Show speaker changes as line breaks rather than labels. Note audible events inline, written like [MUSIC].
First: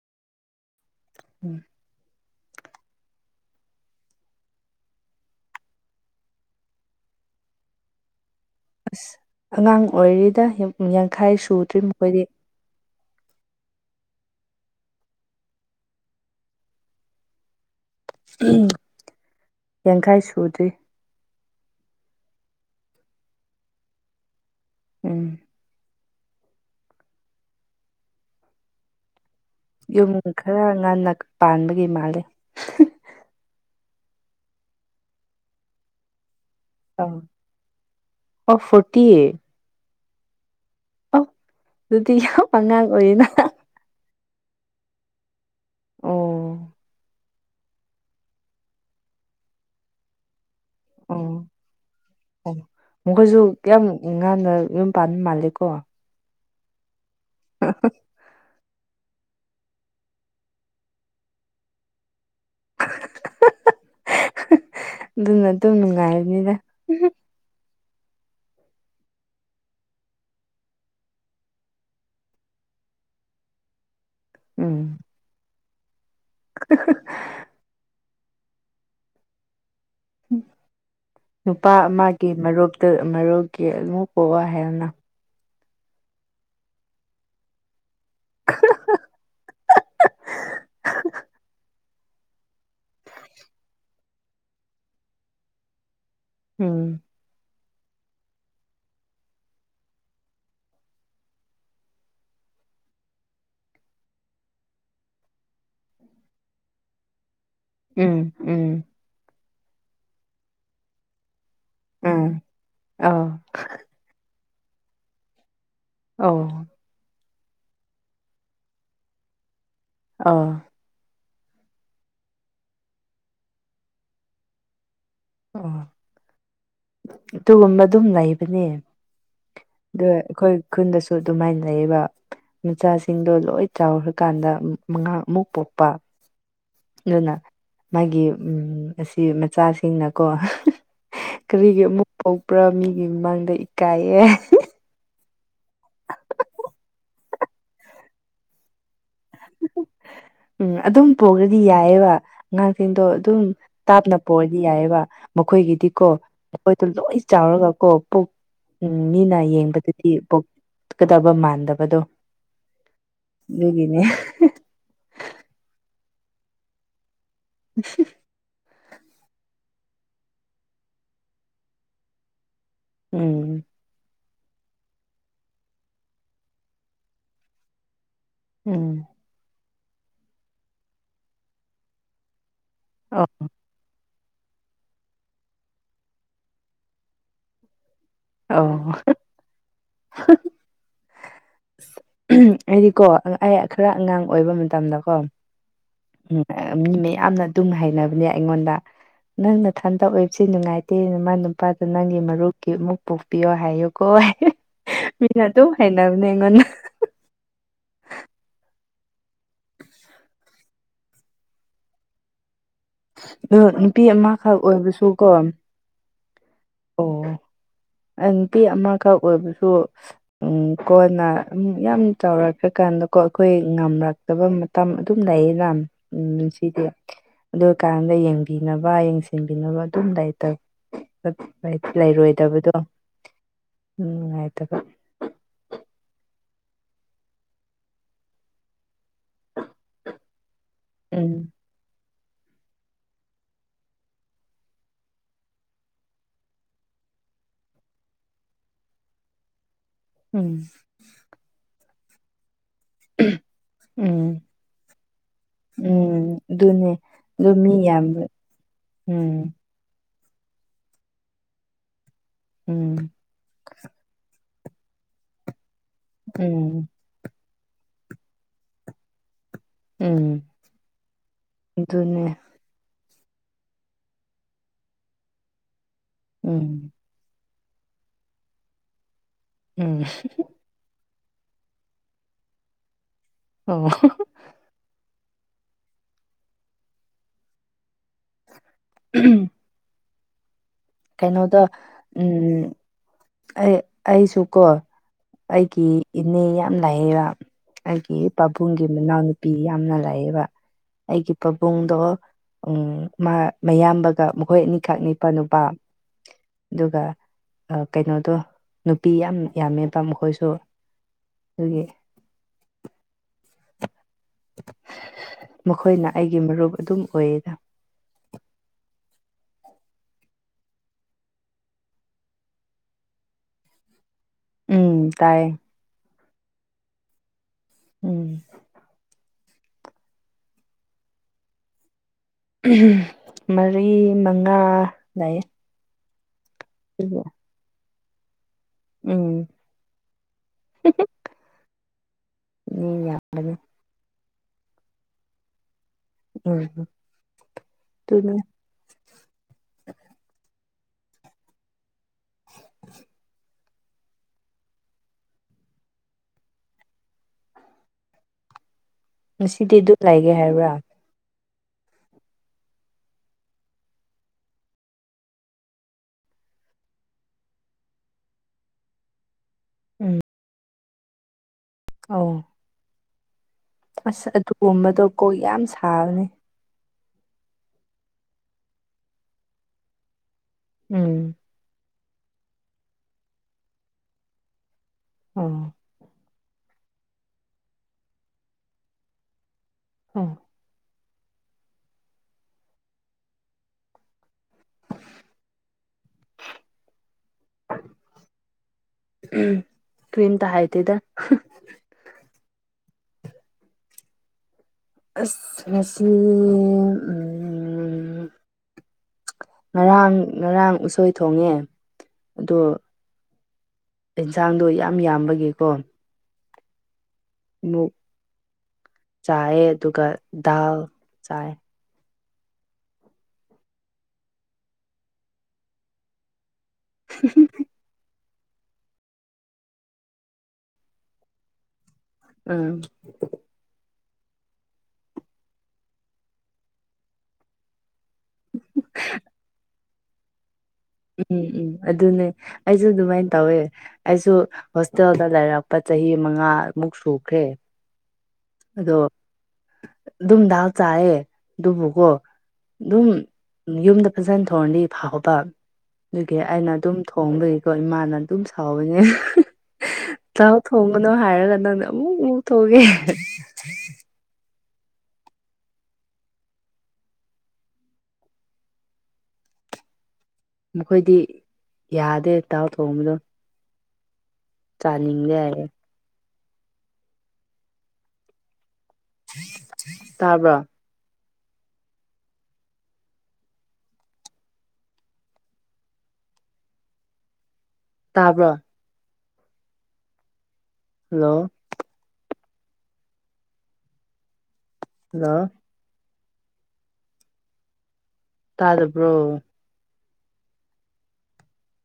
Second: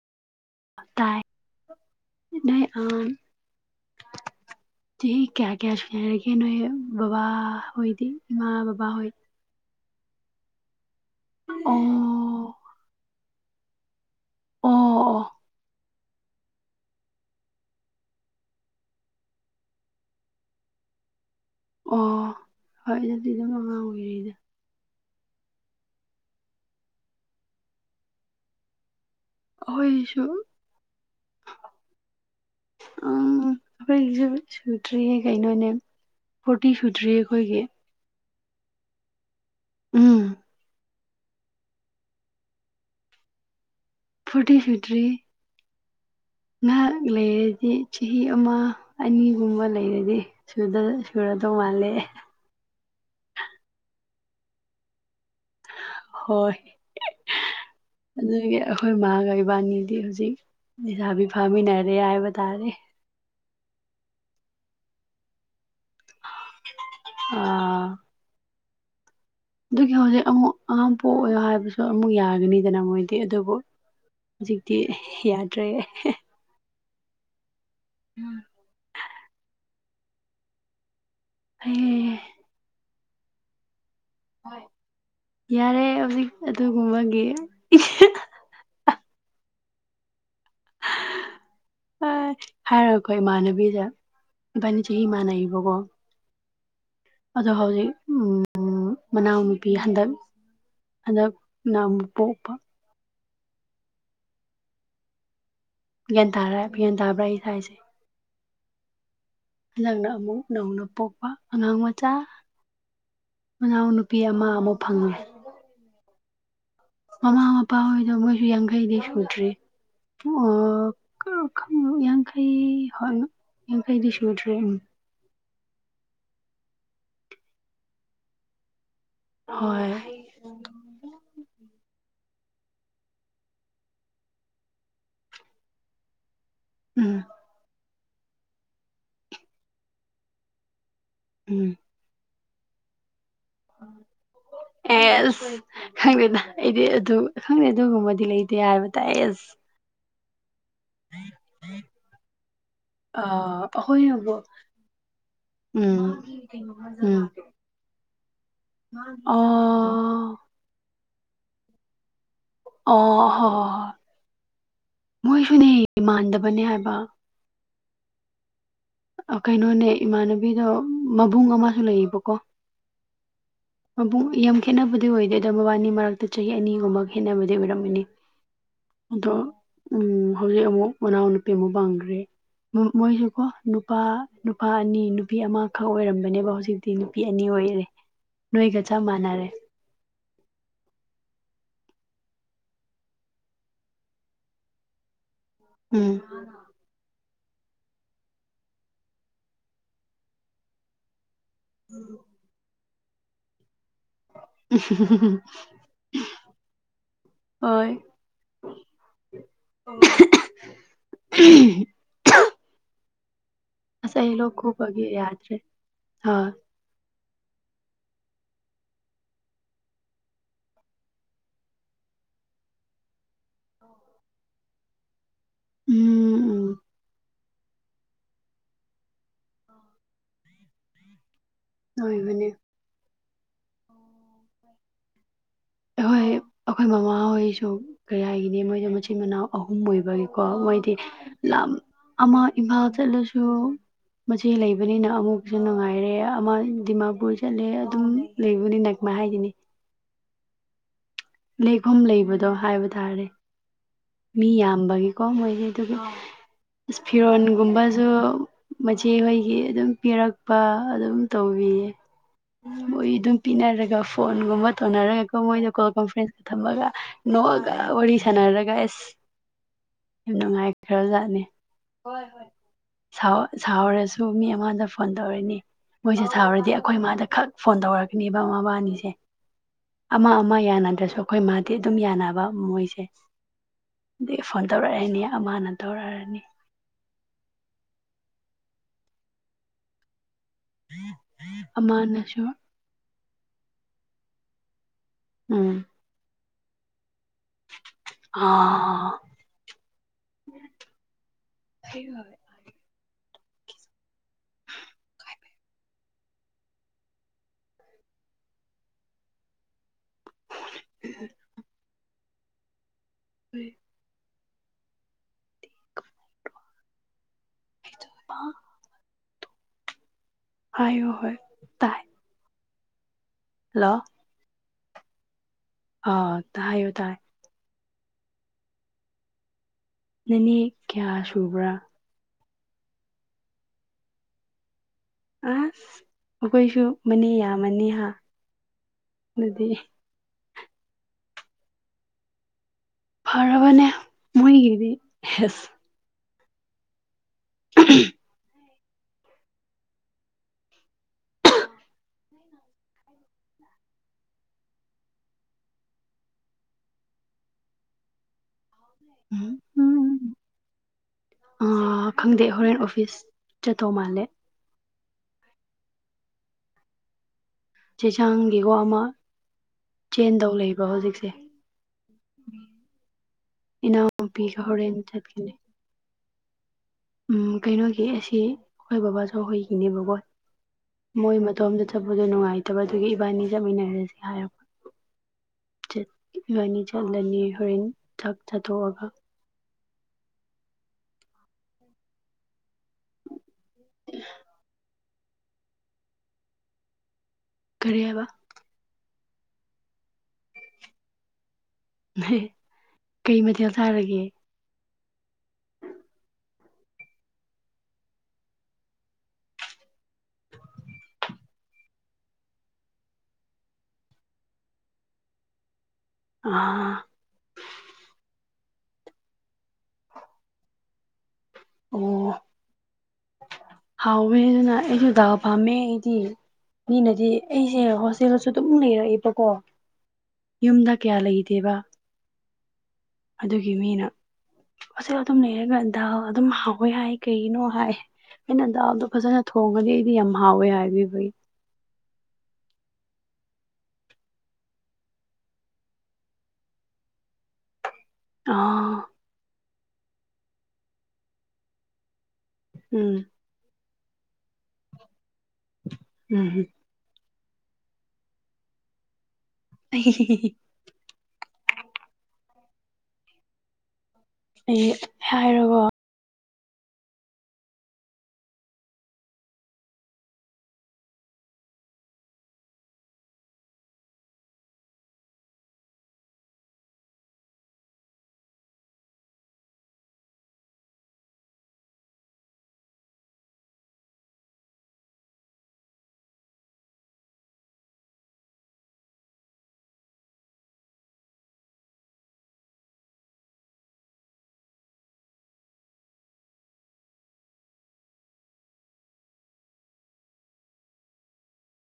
ꯇꯥꯏ
ꯎꯝ
ꯅꯣꯏ ꯑꯥ ꯆꯍꯤ ꯀ꯭ꯌꯥ ꯀ꯭ꯌꯥꯁꯨꯔꯒꯦ ꯅꯣꯏ ꯕꯥꯕꯥ ꯍꯣꯏꯗꯤ ꯏꯃꯥꯕ
ꯑꯁ ꯑꯉꯥꯡ ꯑꯣꯏꯔꯤꯗ ꯌꯝ ꯌꯥꯡꯈꯩ
ꯑꯣ
ꯁꯨꯗ꯭ꯔꯤ ꯃꯈꯣꯏꯗꯤ
ꯑꯣ ꯑꯣ
ꯑꯝ ꯌꯥꯡꯈꯩꯥ ꯁꯨꯗ꯭ꯔꯤ
ꯑꯣ ꯍꯣꯏ ꯑꯗꯨꯗꯤ ꯑꯗꯨꯝ ꯑꯉꯥꯡ ꯑꯣꯏꯔꯤꯗ
ꯎꯝ ꯌꯨꯝ
ꯑꯩꯈꯣꯏꯁꯨ
ꯈꯔ ꯉꯟꯅ ꯄꯥꯟꯕꯒꯤ ꯃꯥꯜꯂꯦ
ꯑꯥ ꯑꯩꯈꯣꯏꯒꯤꯁꯨ ꯁꯨꯗ꯭ꯔꯤꯌꯦ ꯀꯩꯅꯣꯅꯦ ꯐꯣꯔꯇꯤ ꯁꯨꯗ꯭ꯔꯤꯌꯦ
ꯑꯧ
ꯑꯩꯈꯣꯏꯒꯤ
ꯑꯣ ꯐꯣꯔꯇꯤ
ꯎꯝ
ꯑꯣ ꯑꯗꯨꯗꯤ ꯌꯥꯝ ꯑꯉꯥꯡ ꯑꯣꯏꯔꯤꯅ
ꯐꯣꯔꯇꯤ ꯁꯨꯗ꯭ꯔꯤꯌꯦ
ꯑꯣ
ꯉꯥꯏꯍꯥꯛ ꯂꯩꯔꯗꯤ ꯆꯍꯤ ꯑꯃ ꯑꯅꯤꯒꯨꯝꯕ ꯂꯩꯔꯗꯤ ꯁꯨꯗꯧ
ꯑꯣ
ꯁꯨꯔꯗꯧ ꯃꯥꯜꯂꯦ
ꯑꯣ ꯃꯈꯣꯏꯁꯨ ꯀꯌꯥꯝ ꯉꯥꯟꯅ ꯌꯨꯝ ꯄꯥꯟꯕ ꯃꯥꯜꯂꯦ ꯀꯣ
ꯍꯣꯏ ꯑꯗꯨꯒꯤ ꯑꯩꯈꯣꯏ ꯃꯥꯒ ꯏꯕꯥꯅꯤꯗꯤ ꯍꯧꯖꯤꯛ ꯂꯩꯁꯥꯕꯤ ꯐꯥꯃꯤꯟꯅꯔꯦ ꯍꯥꯏꯕ ꯇꯥꯔꯦ
ꯑꯗꯨꯅ ꯑꯗꯨꯝ ꯅꯨꯡꯉꯥꯏꯕꯅꯤꯗ
ꯑꯥ ꯑꯗꯨꯒꯤ ꯍꯧꯖꯤꯛ ꯑꯃꯨꯛ ꯑꯉꯥꯡ ꯄꯣꯛꯑꯣꯏ ꯍꯥꯏꯕꯁꯨ ꯑꯃꯨꯛ ꯌꯥꯒꯅꯤꯗꯅ ꯃꯣꯏꯗꯤ ꯑꯗꯨꯕꯨ
ꯎꯝ
ꯍꯧꯖꯤꯛꯇꯤ ꯌꯥꯗ꯭ꯔꯦ
[UNINTELLIGIBLE]
ꯎꯝ
ꯅꯨꯄꯥ
ꯑꯩ
ꯑꯃꯒꯤ ꯃꯔꯨꯞꯇ ꯃꯔꯨꯞꯀꯤ ꯑꯃꯨꯛ ꯄꯨꯕ ꯍꯥꯏꯌꯣꯅ
ꯌꯥꯔꯦ ꯍꯧꯖꯤꯛ ꯑꯗꯨꯒꯨꯝꯕꯒꯤ
[UNINTELLIGIBLE]
ꯍꯣꯏ ꯍꯥꯏꯔ ꯈꯣꯏ ꯏꯃꯥꯟꯅꯕꯤꯁꯦ ꯏꯕꯥꯅꯤ ꯆꯍꯤ ꯃꯥꯟꯅꯩꯕꯀꯣ
ꯎꯝ
ꯑꯗꯣ ꯍꯧꯖꯤꯛ ꯎꯝ ꯃꯅꯥꯎ ꯅꯨꯄꯤ ꯍꯟꯗꯛ ꯍꯟꯗꯛ ꯅ ꯑꯃꯨꯛ ꯄꯣꯛꯄ ꯒ꯭ꯌꯥꯟ ꯇꯥꯔꯦ ꯃꯦꯟ ꯇꯥꯕ꯭ꯔ ꯑꯩ ꯍꯥꯢꯁꯦ
ꯎꯝ ꯎꯝ
ꯅꯪꯅ ꯑꯃꯨꯛ ꯅꯧꯅ ꯄꯣꯛꯄ ꯑꯉꯥꯡ ꯃꯆꯥ
ꯎꯝ ꯑꯧ
ꯃꯅꯥꯎ ꯅꯨꯨꯄꯤ ꯑꯃ ꯑꯃꯨꯛ ꯐꯪꯉꯦ
ꯑꯧ
ꯃꯃꯥ ꯃꯄꯥ ꯍꯣꯢꯗꯣ ꯃꯣꯏꯁꯨ ꯌꯥꯡꯈꯩꯗꯤ ꯁꯨꯗ꯭ꯔꯤ ꯄꯣ
ꯑꯧ
ꯑꯥ [UNINTELLIGIBLE]
ꯎꯝ ꯑꯗꯨꯒꯨꯝꯕ ꯑꯗꯨꯝ ꯂꯩꯕꯅꯦ
ꯍꯣꯏ
ꯑꯗꯣ ꯑꯩꯈꯣꯢ ꯈꯨꯟꯗꯁꯨ ꯑꯗꯨꯃꯥꯢꯅ ꯂꯩꯕ ꯃꯆꯥꯁꯤꯡꯗꯣ ꯂꯣꯢ ꯆꯥꯎꯈ꯭ꯔꯀꯥꯟꯗ ꯃꯉꯥꯡ ꯑꯃꯨꯛ ꯄꯣꯛꯄ
ꯎꯝ
ꯑꯗꯨꯅ ꯃꯥꯒꯤ ꯎꯝ ꯑꯁꯤ ꯃꯆꯥꯁꯤꯡꯅꯀꯣ
ꯎꯝ
ꯀꯔꯤꯒꯤ ꯑꯃꯨꯛ ꯄꯣꯛꯄ꯭ꯔꯥ ꯃꯤꯒꯤ ꯃꯥꯡꯗ ꯏꯀꯥꯢꯌꯦ
ꯑꯦꯁ ꯈꯪꯗꯦꯗ ꯑꯩꯗꯤ ꯑꯗꯨ ꯈꯪꯗꯦ ꯑꯗꯨꯒꯨꯝꯕꯗꯤ ꯂꯩꯇꯦ ꯍꯥꯢꯕ ꯇꯥꯢ ꯑꯁ
ꯎꯝ ꯑꯗꯨꯝ ꯄꯣꯛꯔꯗꯤ ꯌꯥꯢꯌꯦꯕ ꯑꯉꯥꯡꯁꯤꯡꯗꯣ ꯑꯗꯨꯝ
ꯑ
ꯇꯞꯅ
ꯑꯩꯈꯣꯏꯅꯕꯨ
ꯄꯣꯛꯑꯗꯤ ꯌꯥꯢꯌꯦꯕ
ꯎꯝ
ꯃꯈꯣꯢꯒꯤꯗꯤꯀꯣ ꯃꯈꯣꯢꯗꯣ ꯂꯣꯢ
ꯎꯝ
ꯆꯥꯎꯔꯒ ꯀꯣ ꯄꯨꯛ ꯎꯝ ꯃꯤꯅ ꯌꯦꯡꯕꯗꯗꯤ
ꯑꯣ
ꯄꯣꯛꯀꯗꯕ ꯃꯥꯟꯗꯕꯗꯣ
ꯑꯣ ꯍꯣ ꯍꯣꯢ ꯍꯣꯢ
ꯑꯗꯨꯒꯤꯅꯦ
ꯃꯣꯢꯁꯨꯅꯦ ꯃꯥꯟꯗꯕꯅꯦ ꯍꯥꯢꯕ
ꯎꯝ ꯍꯨꯡꯁ
ꯑꯥ ꯀꯩꯅꯣꯅꯦ ꯏꯃꯥꯟꯅꯕꯤꯗꯣ ꯃꯕꯨꯡ ꯑꯃꯁꯨ ꯂꯩꯌꯦꯕꯀꯣ
ꯎꯝ
ꯃꯕꯨꯡ ꯌꯥꯝ ꯈꯦꯠꯅꯕꯗꯤ ꯑꯣꯢꯗꯦ ꯃꯕꯥꯅꯤ ꯃꯔꯛꯇ ꯆꯍꯤ ꯑꯅꯤꯒꯨꯝꯕ ꯈꯦꯠꯅꯕꯗꯤ ꯑꯣꯢꯔꯝꯃꯤꯅꯤ
ꯎꯝ
ꯑꯗꯣ ꯎꯝ ꯍꯧꯖꯤꯛ ꯑꯃꯨꯛ ꯃꯅꯥꯎ ꯅꯨꯄꯤ ꯑꯃꯨꯛ ꯄꯥꯡꯈ꯭ꯔꯦ ꯃꯣꯢ
ꯑꯣ
ꯃꯣꯢꯁꯨꯀꯣ ꯅꯨꯄꯥ ꯅꯨꯄꯥ ꯑꯅꯤ ꯅꯨꯄꯤ ꯑꯃꯈꯛ ꯑꯣꯢꯔꯝꯕꯅꯦꯕ ꯍꯧꯖꯤꯛꯇꯤ ꯅꯨꯄꯤ ꯑꯅꯤ ꯑꯣꯢꯔꯦ
ꯑꯧ ꯑꯍ ꯑꯍ ꯎꯝ ꯑꯩꯗꯤꯀꯣ ꯑꯩ ꯈꯔ ꯑꯉꯥꯡ ꯑꯣꯢꯕ ꯃꯇꯝꯗꯀꯣ ꯎꯝ ꯃꯤ ꯃꯌꯥꯝꯅ ꯑꯗꯨꯝ ꯍꯥꯢꯅꯕꯅꯦ ꯑꯩꯉꯣꯟꯗ ꯅꯪ ꯅꯊꯟꯇ ꯑꯣꯢꯕꯁꯤ ꯅꯨꯡꯉꯥꯢꯇꯦ ꯃꯥꯅ ꯅꯨꯄꯥꯗꯨ ꯅꯪꯒꯤ ꯃꯔꯨꯞꯀꯤꯃꯨꯛ ꯄꯣꯛꯄꯤꯌꯣ ꯍꯥꯢꯌꯨꯀꯣ ꯃꯤꯅ ꯑꯗꯨꯝ ꯍꯥꯢꯅꯕꯅꯦ ꯑꯩꯉꯣꯟꯗ
ꯍꯣꯏ ꯎꯝ
ꯑꯗꯣ ꯅꯨꯄꯤ ꯑꯃꯈꯛ ꯑꯣꯢꯕꯁꯨ ꯀꯣ
ꯍꯥ
ꯅꯨꯄꯤ ꯑꯃꯈꯛ ꯑꯣꯢꯕꯗꯣ ꯎꯝ ꯀꯣꯟꯅ ꯃꯤ ꯃꯌꯥꯝ ꯇꯧꯔꯀꯀꯥꯟꯗ ꯀꯣ ꯑꯩꯈꯣꯢ ꯉꯝꯂꯛ ꯐꯕ ꯃꯇꯝ ꯑꯗꯨꯝ ꯂꯩꯌꯦꯅ ꯎꯝ ꯉꯁꯤꯗꯤ ꯑꯗꯨ ꯀꯥꯟꯗ ꯌꯦꯡꯕꯤꯅꯕ ꯌꯦꯡꯁꯤꯟꯕꯤꯅꯕ ꯑꯗꯨꯝ ꯂꯩꯇꯕ ꯂꯩ
ꯑꯣꯏꯕꯅꯦ
ꯂꯩꯔꯣꯢꯗꯕꯗꯣ ꯎꯝ ꯅꯨꯡꯉꯥꯢꯇꯕ
ꯍꯣꯢ ꯑꯩꯈꯣꯢ ꯃꯃꯥꯍꯣꯢꯁꯨ ꯀꯌꯥꯢꯒꯤꯅꯤ ꯃꯣꯢꯗ ꯃꯆꯤꯟ ꯃꯅꯥꯎ ꯑꯍꯨꯝ ꯑꯣꯢꯕꯒꯤꯀꯣ ꯃꯣꯢꯗꯤ
ꯎꯝ
ꯂꯝ ꯑꯃ ꯏꯝꯐꯥꯜ ꯆꯠꯂꯁꯨ ꯃꯆꯦ ꯂꯩꯕꯅꯤꯅ ꯑꯃꯨꯛꯁꯨ ꯅꯨꯡꯉꯥꯢꯔꯦ ꯑꯃ ꯗꯤꯃꯥꯄꯨꯔ ꯆꯠꯂꯦ ꯑꯗꯨꯝ ꯂꯩꯕꯅꯤ ꯅꯛꯃ ꯍꯥꯢꯒꯤꯅꯤ
ꯎꯝ
ꯂꯩꯈꯣꯝ ꯂꯩꯕꯗꯣ ꯍꯥꯢꯕ ꯇꯥꯔꯦ
ꯎꯝ
ꯃꯤ ꯌꯥꯝꯕꯒꯤꯀꯣ ꯃꯣꯢꯒꯤ
ꯎꯝ
ꯑꯗꯨꯒꯤ
ꯎꯝ ꯑꯗꯨꯅꯦ
ꯏꯁ
ꯑꯗꯨ ꯃꯤ
ꯐꯤꯔꯣꯟꯒꯨꯝꯕꯁꯨ
ꯌꯥꯝꯕ ꯎꯝ
ꯃꯆꯦꯍꯣꯢꯒꯤ ꯑꯗꯨꯝ ꯄꯤꯔꯛ ꯄꯥ ꯑꯗꯨꯝ ꯇꯧꯕꯤꯌꯦ
ꯎꯝ
ꯃꯣꯏ ꯑꯗꯨꯝ [UNINTELLIGIBLE] ꯄꯤꯅꯔꯒ ꯐꯣꯟꯒꯨꯝꯕ ꯇꯣꯟꯅꯔꯒꯀꯣ ꯃꯣꯏꯗꯣ ꯀꯣꯜ ꯀꯣꯟꯐ꯭ꯔꯦꯟꯁꯀ ꯊꯝꯃꯒ
ꯎꯝ
ꯅꯣ ꯛꯑꯒ ꯋꯥꯔꯤ ꯁꯥꯟꯅꯔꯒ ꯑꯁ
ꯎꯝ
ꯌꯥꯝ ꯅꯨꯡꯉꯥꯏꯈ꯭ꯔꯖꯥꯠꯅꯤ
ꯑꯗꯨꯅꯦ
ꯁꯥꯎ ꯁꯥꯎꯔꯁꯨ ꯃꯤ ꯑꯩꯉꯣꯟꯗ ꯐꯣꯟ ꯇꯧꯔꯅꯤ ꯃꯣꯏꯁꯦ ꯁꯥꯎꯔꯗꯤ
ꯎꯝ
ꯑꯩꯈꯣꯏ ꯃꯥꯥꯗ ꯈꯛ ꯐꯣꯟ ꯇꯧꯔꯛꯀꯅꯤꯕ ꯃꯥꯕꯥꯅꯤꯁꯦ
ꯎꯝ
ꯑꯃ ꯑꯃ ꯌꯥꯅ ꯗ꯭ꯔꯁꯨ ꯑꯩꯈꯣꯏ ꯃꯥꯗꯤ ꯑꯗꯨꯝ ꯌꯥꯅꯕ ꯃꯣꯏꯁꯦ
ꯑꯣ
ꯗꯤ ꯐꯣꯟ ꯇꯧꯔꯛꯑꯅꯤ ꯑꯃꯅ ꯇꯧꯔꯛꯑꯔꯅꯤ
ꯎꯝ [UNINTELLIGIBLE] ꯀꯩꯅꯣꯗꯣ
ꯑꯃꯅꯁꯨ
ꯎꯝ ꯑꯩ ꯑꯩꯁꯨ ꯀꯣ
ꯎꯝ
ꯑꯩꯒꯤ ꯏꯅꯦ ꯌꯥꯝ ꯂꯩꯌꯦꯕ ꯑꯩꯒꯤ ꯄꯥꯕꯨꯡꯒꯤ
ꯑꯥ
ꯃꯅꯥꯎꯅꯨꯄꯤ ꯌꯥꯝꯅ ꯂꯩꯌꯦꯕ ꯑꯩꯒꯤ ꯄꯥꯕꯨꯡꯗꯣ ꯎꯝ ꯃꯥ ꯃꯌꯥꯝꯕꯒ ꯃꯈꯣꯏ ꯑꯅꯤꯈꯛ ꯅꯤꯄꯥ ꯅꯨꯄꯥ ꯑꯗꯨꯒ ꯀꯩꯅꯣꯗꯣ ꯅꯨꯄꯤ ꯌꯥꯝ ꯌꯥꯝꯃꯦ ꯇꯝ ꯃꯈꯣꯏꯁꯨ ꯑꯗꯨꯒꯤ
[INAUDIBLE]
ꯃꯈꯣꯏꯅ ꯑꯩꯒꯤ ꯃꯔꯨꯞ ꯑꯗꯨꯝ ꯑꯣꯏꯌꯦꯗ
ꯏꯆꯜ ꯄꯥ [UNINTELLIGIBLE] ꯍꯥꯏꯌꯣ ꯍꯣꯏ ꯇꯥꯏ ꯍꯜꯂꯣ
ꯎꯝ ꯇꯥꯏꯌꯦ
ꯑꯥ ꯇꯥ ꯍꯥꯏꯌꯣ ꯇꯥꯏ
ꯎꯝ
ꯅꯦꯅꯦ ꯀꯌꯥ ꯁꯨꯕ꯭ꯔꯥ
ꯎꯍꯨꯝ ꯃꯔꯤ ꯃꯉꯥ ꯂꯩ
ꯑꯥꯁ ꯑꯈꯣꯏꯁꯨ
ꯑꯗꯨꯒ
ꯃꯅꯦ ꯌꯥꯝꯃꯅꯤ ꯍꯥ ꯗꯨꯗꯤ
ꯍꯨ ꯍꯨꯝ ꯎꯝ ꯌꯥ
ꯐꯔꯕꯅꯦ ꯃꯣꯏꯒꯤꯗꯤ ꯍꯦꯁ
ꯎꯝ ꯍꯨꯝ ꯗꯨꯅ [UNINTELLIGIBLE]
ꯎꯝ
ꯉꯁꯤꯗꯤ ꯗꯨꯠ ꯂꯩꯔꯦ ꯍꯥꯏꯕ꯭ꯔꯥ
ꯑꯥ ꯈꯪꯗꯦ ꯍꯣꯔꯦꯟ ꯑꯣꯐꯤꯁ ꯆꯠꯇꯧ ꯃꯥꯜꯂꯦ ꯆꯦ ꯁꯥꯡꯒꯤ ꯋꯥꯝꯃ
ꯎꯝ
ꯆꯦꯟꯗꯧ ꯂꯩꯕꯔ ꯍꯧꯖꯤꯛꯁꯦ
ꯑꯧ
[INAUDIBLE]
ꯑꯁ
ꯏꯅꯥꯎꯅꯨꯄꯤꯒ ꯍꯣꯔꯦꯟ
ꯑꯗꯨꯒꯨꯝꯕꯗꯣ ꯀꯣꯛ
ꯆꯠꯀꯅꯤ
ꯌꯥꯝ ꯁꯥꯕꯅꯦ
ꯎꯝ ꯀꯩꯅꯣꯒꯤ ꯑꯁꯤ ꯈꯣꯏ ꯕꯕꯥꯆꯧ ꯍꯣꯏꯒꯤꯅꯦꯕꯀꯣ
ꯎꯝ
ꯃꯣꯏ ꯃ ꯇꯣꯝꯗ ꯆꯠꯄꯗꯣ ꯅꯨꯡꯉꯥꯏꯇꯕ ꯗꯨꯒꯤ ꯏꯕꯥꯅꯤ ꯆꯠꯃꯤꯟꯅꯔꯖꯦ ꯍꯥꯏꯔꯛ
ꯎꯝ
ꯖꯠ ꯏꯕꯥꯅꯤ ꯆꯠꯂꯅꯤ ꯍꯣꯔꯦꯟ ꯆꯥꯛ ꯆꯥꯊꯣꯛꯑꯒ
ꯎꯝ [UNINTELLIGIBLE]
[INAUDIBLE] ꯀꯔꯤ ꯍꯥꯏꯕ
ꯎꯝ ꯀꯔꯤꯝꯇ ꯍꯥꯏꯗꯦꯗꯥ ꯍ
ꯍꯦ ꯀꯩ ꯃꯊꯦꯜ ꯆꯥꯔꯒꯦ
ꯑꯁ ꯉꯁꯤ ꯎꯝ ꯉꯔꯥꯡ ꯉꯔꯥꯡ ꯎꯁꯣꯏ ꯊꯣꯡꯉꯦ ꯑꯗꯣ ꯑꯦꯟꯖꯥꯡꯗꯣ ꯌꯥꯝ ꯌꯥꯝꯕꯒꯤꯀꯣ
[UNINTELLIGIBLE]
ꯃꯨꯛ ꯆꯥꯏꯌꯦ ꯗꯨꯒ ꯗꯥꯜ ꯆꯥꯏ
ꯑꯣ ꯍꯥꯎꯋꯦ ꯗꯨꯅꯥ ꯑꯩꯖꯨ ꯗꯥꯜ ꯄꯥꯝꯃꯦ ꯑꯩꯗꯤ ꯃꯤꯅꯗꯤ ꯑꯩ ꯖꯦ ꯍꯣꯁꯇꯦꯜꯁꯨ ꯗꯨꯝ ꯂꯩꯔꯛꯑꯦꯕꯀꯣ ꯌꯨꯝꯗ ꯀꯌꯥ ꯂꯩꯇꯦꯕ
ꯎꯝ
ꯑꯗꯨꯒꯤ ꯃꯤꯅ ꯍꯣꯁꯦꯜ ꯑꯗꯨꯝ ꯂꯩꯔꯒ ꯗꯥꯜ ꯑꯗꯨꯝ ꯍꯥꯎꯋꯦ ꯍꯥꯏ ꯀꯩꯒꯤꯅꯣ ꯍꯥꯏ ꯑꯩꯅ ꯗꯥꯜꯗꯣ ꯐꯖꯅ ꯊꯣꯡꯉꯗꯤ ꯑꯩꯗꯤ ꯌꯥꯝ ꯍꯥꯎꯋꯦ ꯍꯥꯏꯕꯤ
ꯎꯝ ꯎꯝ ꯑꯗꯨꯅꯦ ꯑꯩꯖꯨ ꯑꯗꯨꯃꯥꯏꯟ ꯇꯧꯋꯦ ꯑꯩꯁꯨ ꯍꯣꯁꯇꯦꯜꯗ ꯂꯩꯔꯛꯄ ꯆꯍꯤ ꯃꯉꯥꯃꯨꯛ ꯁꯨꯈ꯭ꯔꯦ
ꯑꯥ
ꯑꯗꯣ ꯗꯨꯝ ꯗꯥꯜ ꯆꯥꯏꯌꯦ ꯗꯨꯕꯨꯀꯣ ꯗꯨꯝ
ꯎꯝ
ꯌꯨꯝꯗ ꯐꯖꯅ ꯊꯣꯡꯔꯗꯤ ꯐꯥꯎ ꯇꯥ ꯗꯨꯒꯤ
ꯎꯝ
ꯑꯩꯅ ꯑꯗꯨꯝ ꯊꯣꯡꯕꯒꯤꯀꯣ ꯏꯃꯥꯅ ꯑꯗꯨꯝ ꯁꯥꯎꯌꯤꯅꯦ
[UNINTELLIGIBLE]
ꯊꯣꯡꯒꯅꯣ ꯍꯥꯏꯔꯒ ꯅꯪꯅ ꯑꯃꯨꯛ ꯃꯨꯛ ꯊꯣꯡꯉꯦ [INAUDIBLE]
ꯑꯩ ꯍꯥꯏꯔꯕꯣ
ꯑꯈꯣꯏꯗꯤ ꯌꯥꯗꯦ ꯇꯥꯎ ꯊꯣꯡꯕꯗꯣ ꯆꯥꯅꯤꯡꯗꯦ ꯍꯥꯏꯌꯦ ꯇꯥꯕ꯭ꯔꯣ ꯇꯥꯕ꯭ꯔꯣ ꯍꯜꯂꯣ ꯂꯣ ꯇꯥꯗꯕ꯭ꯔꯣ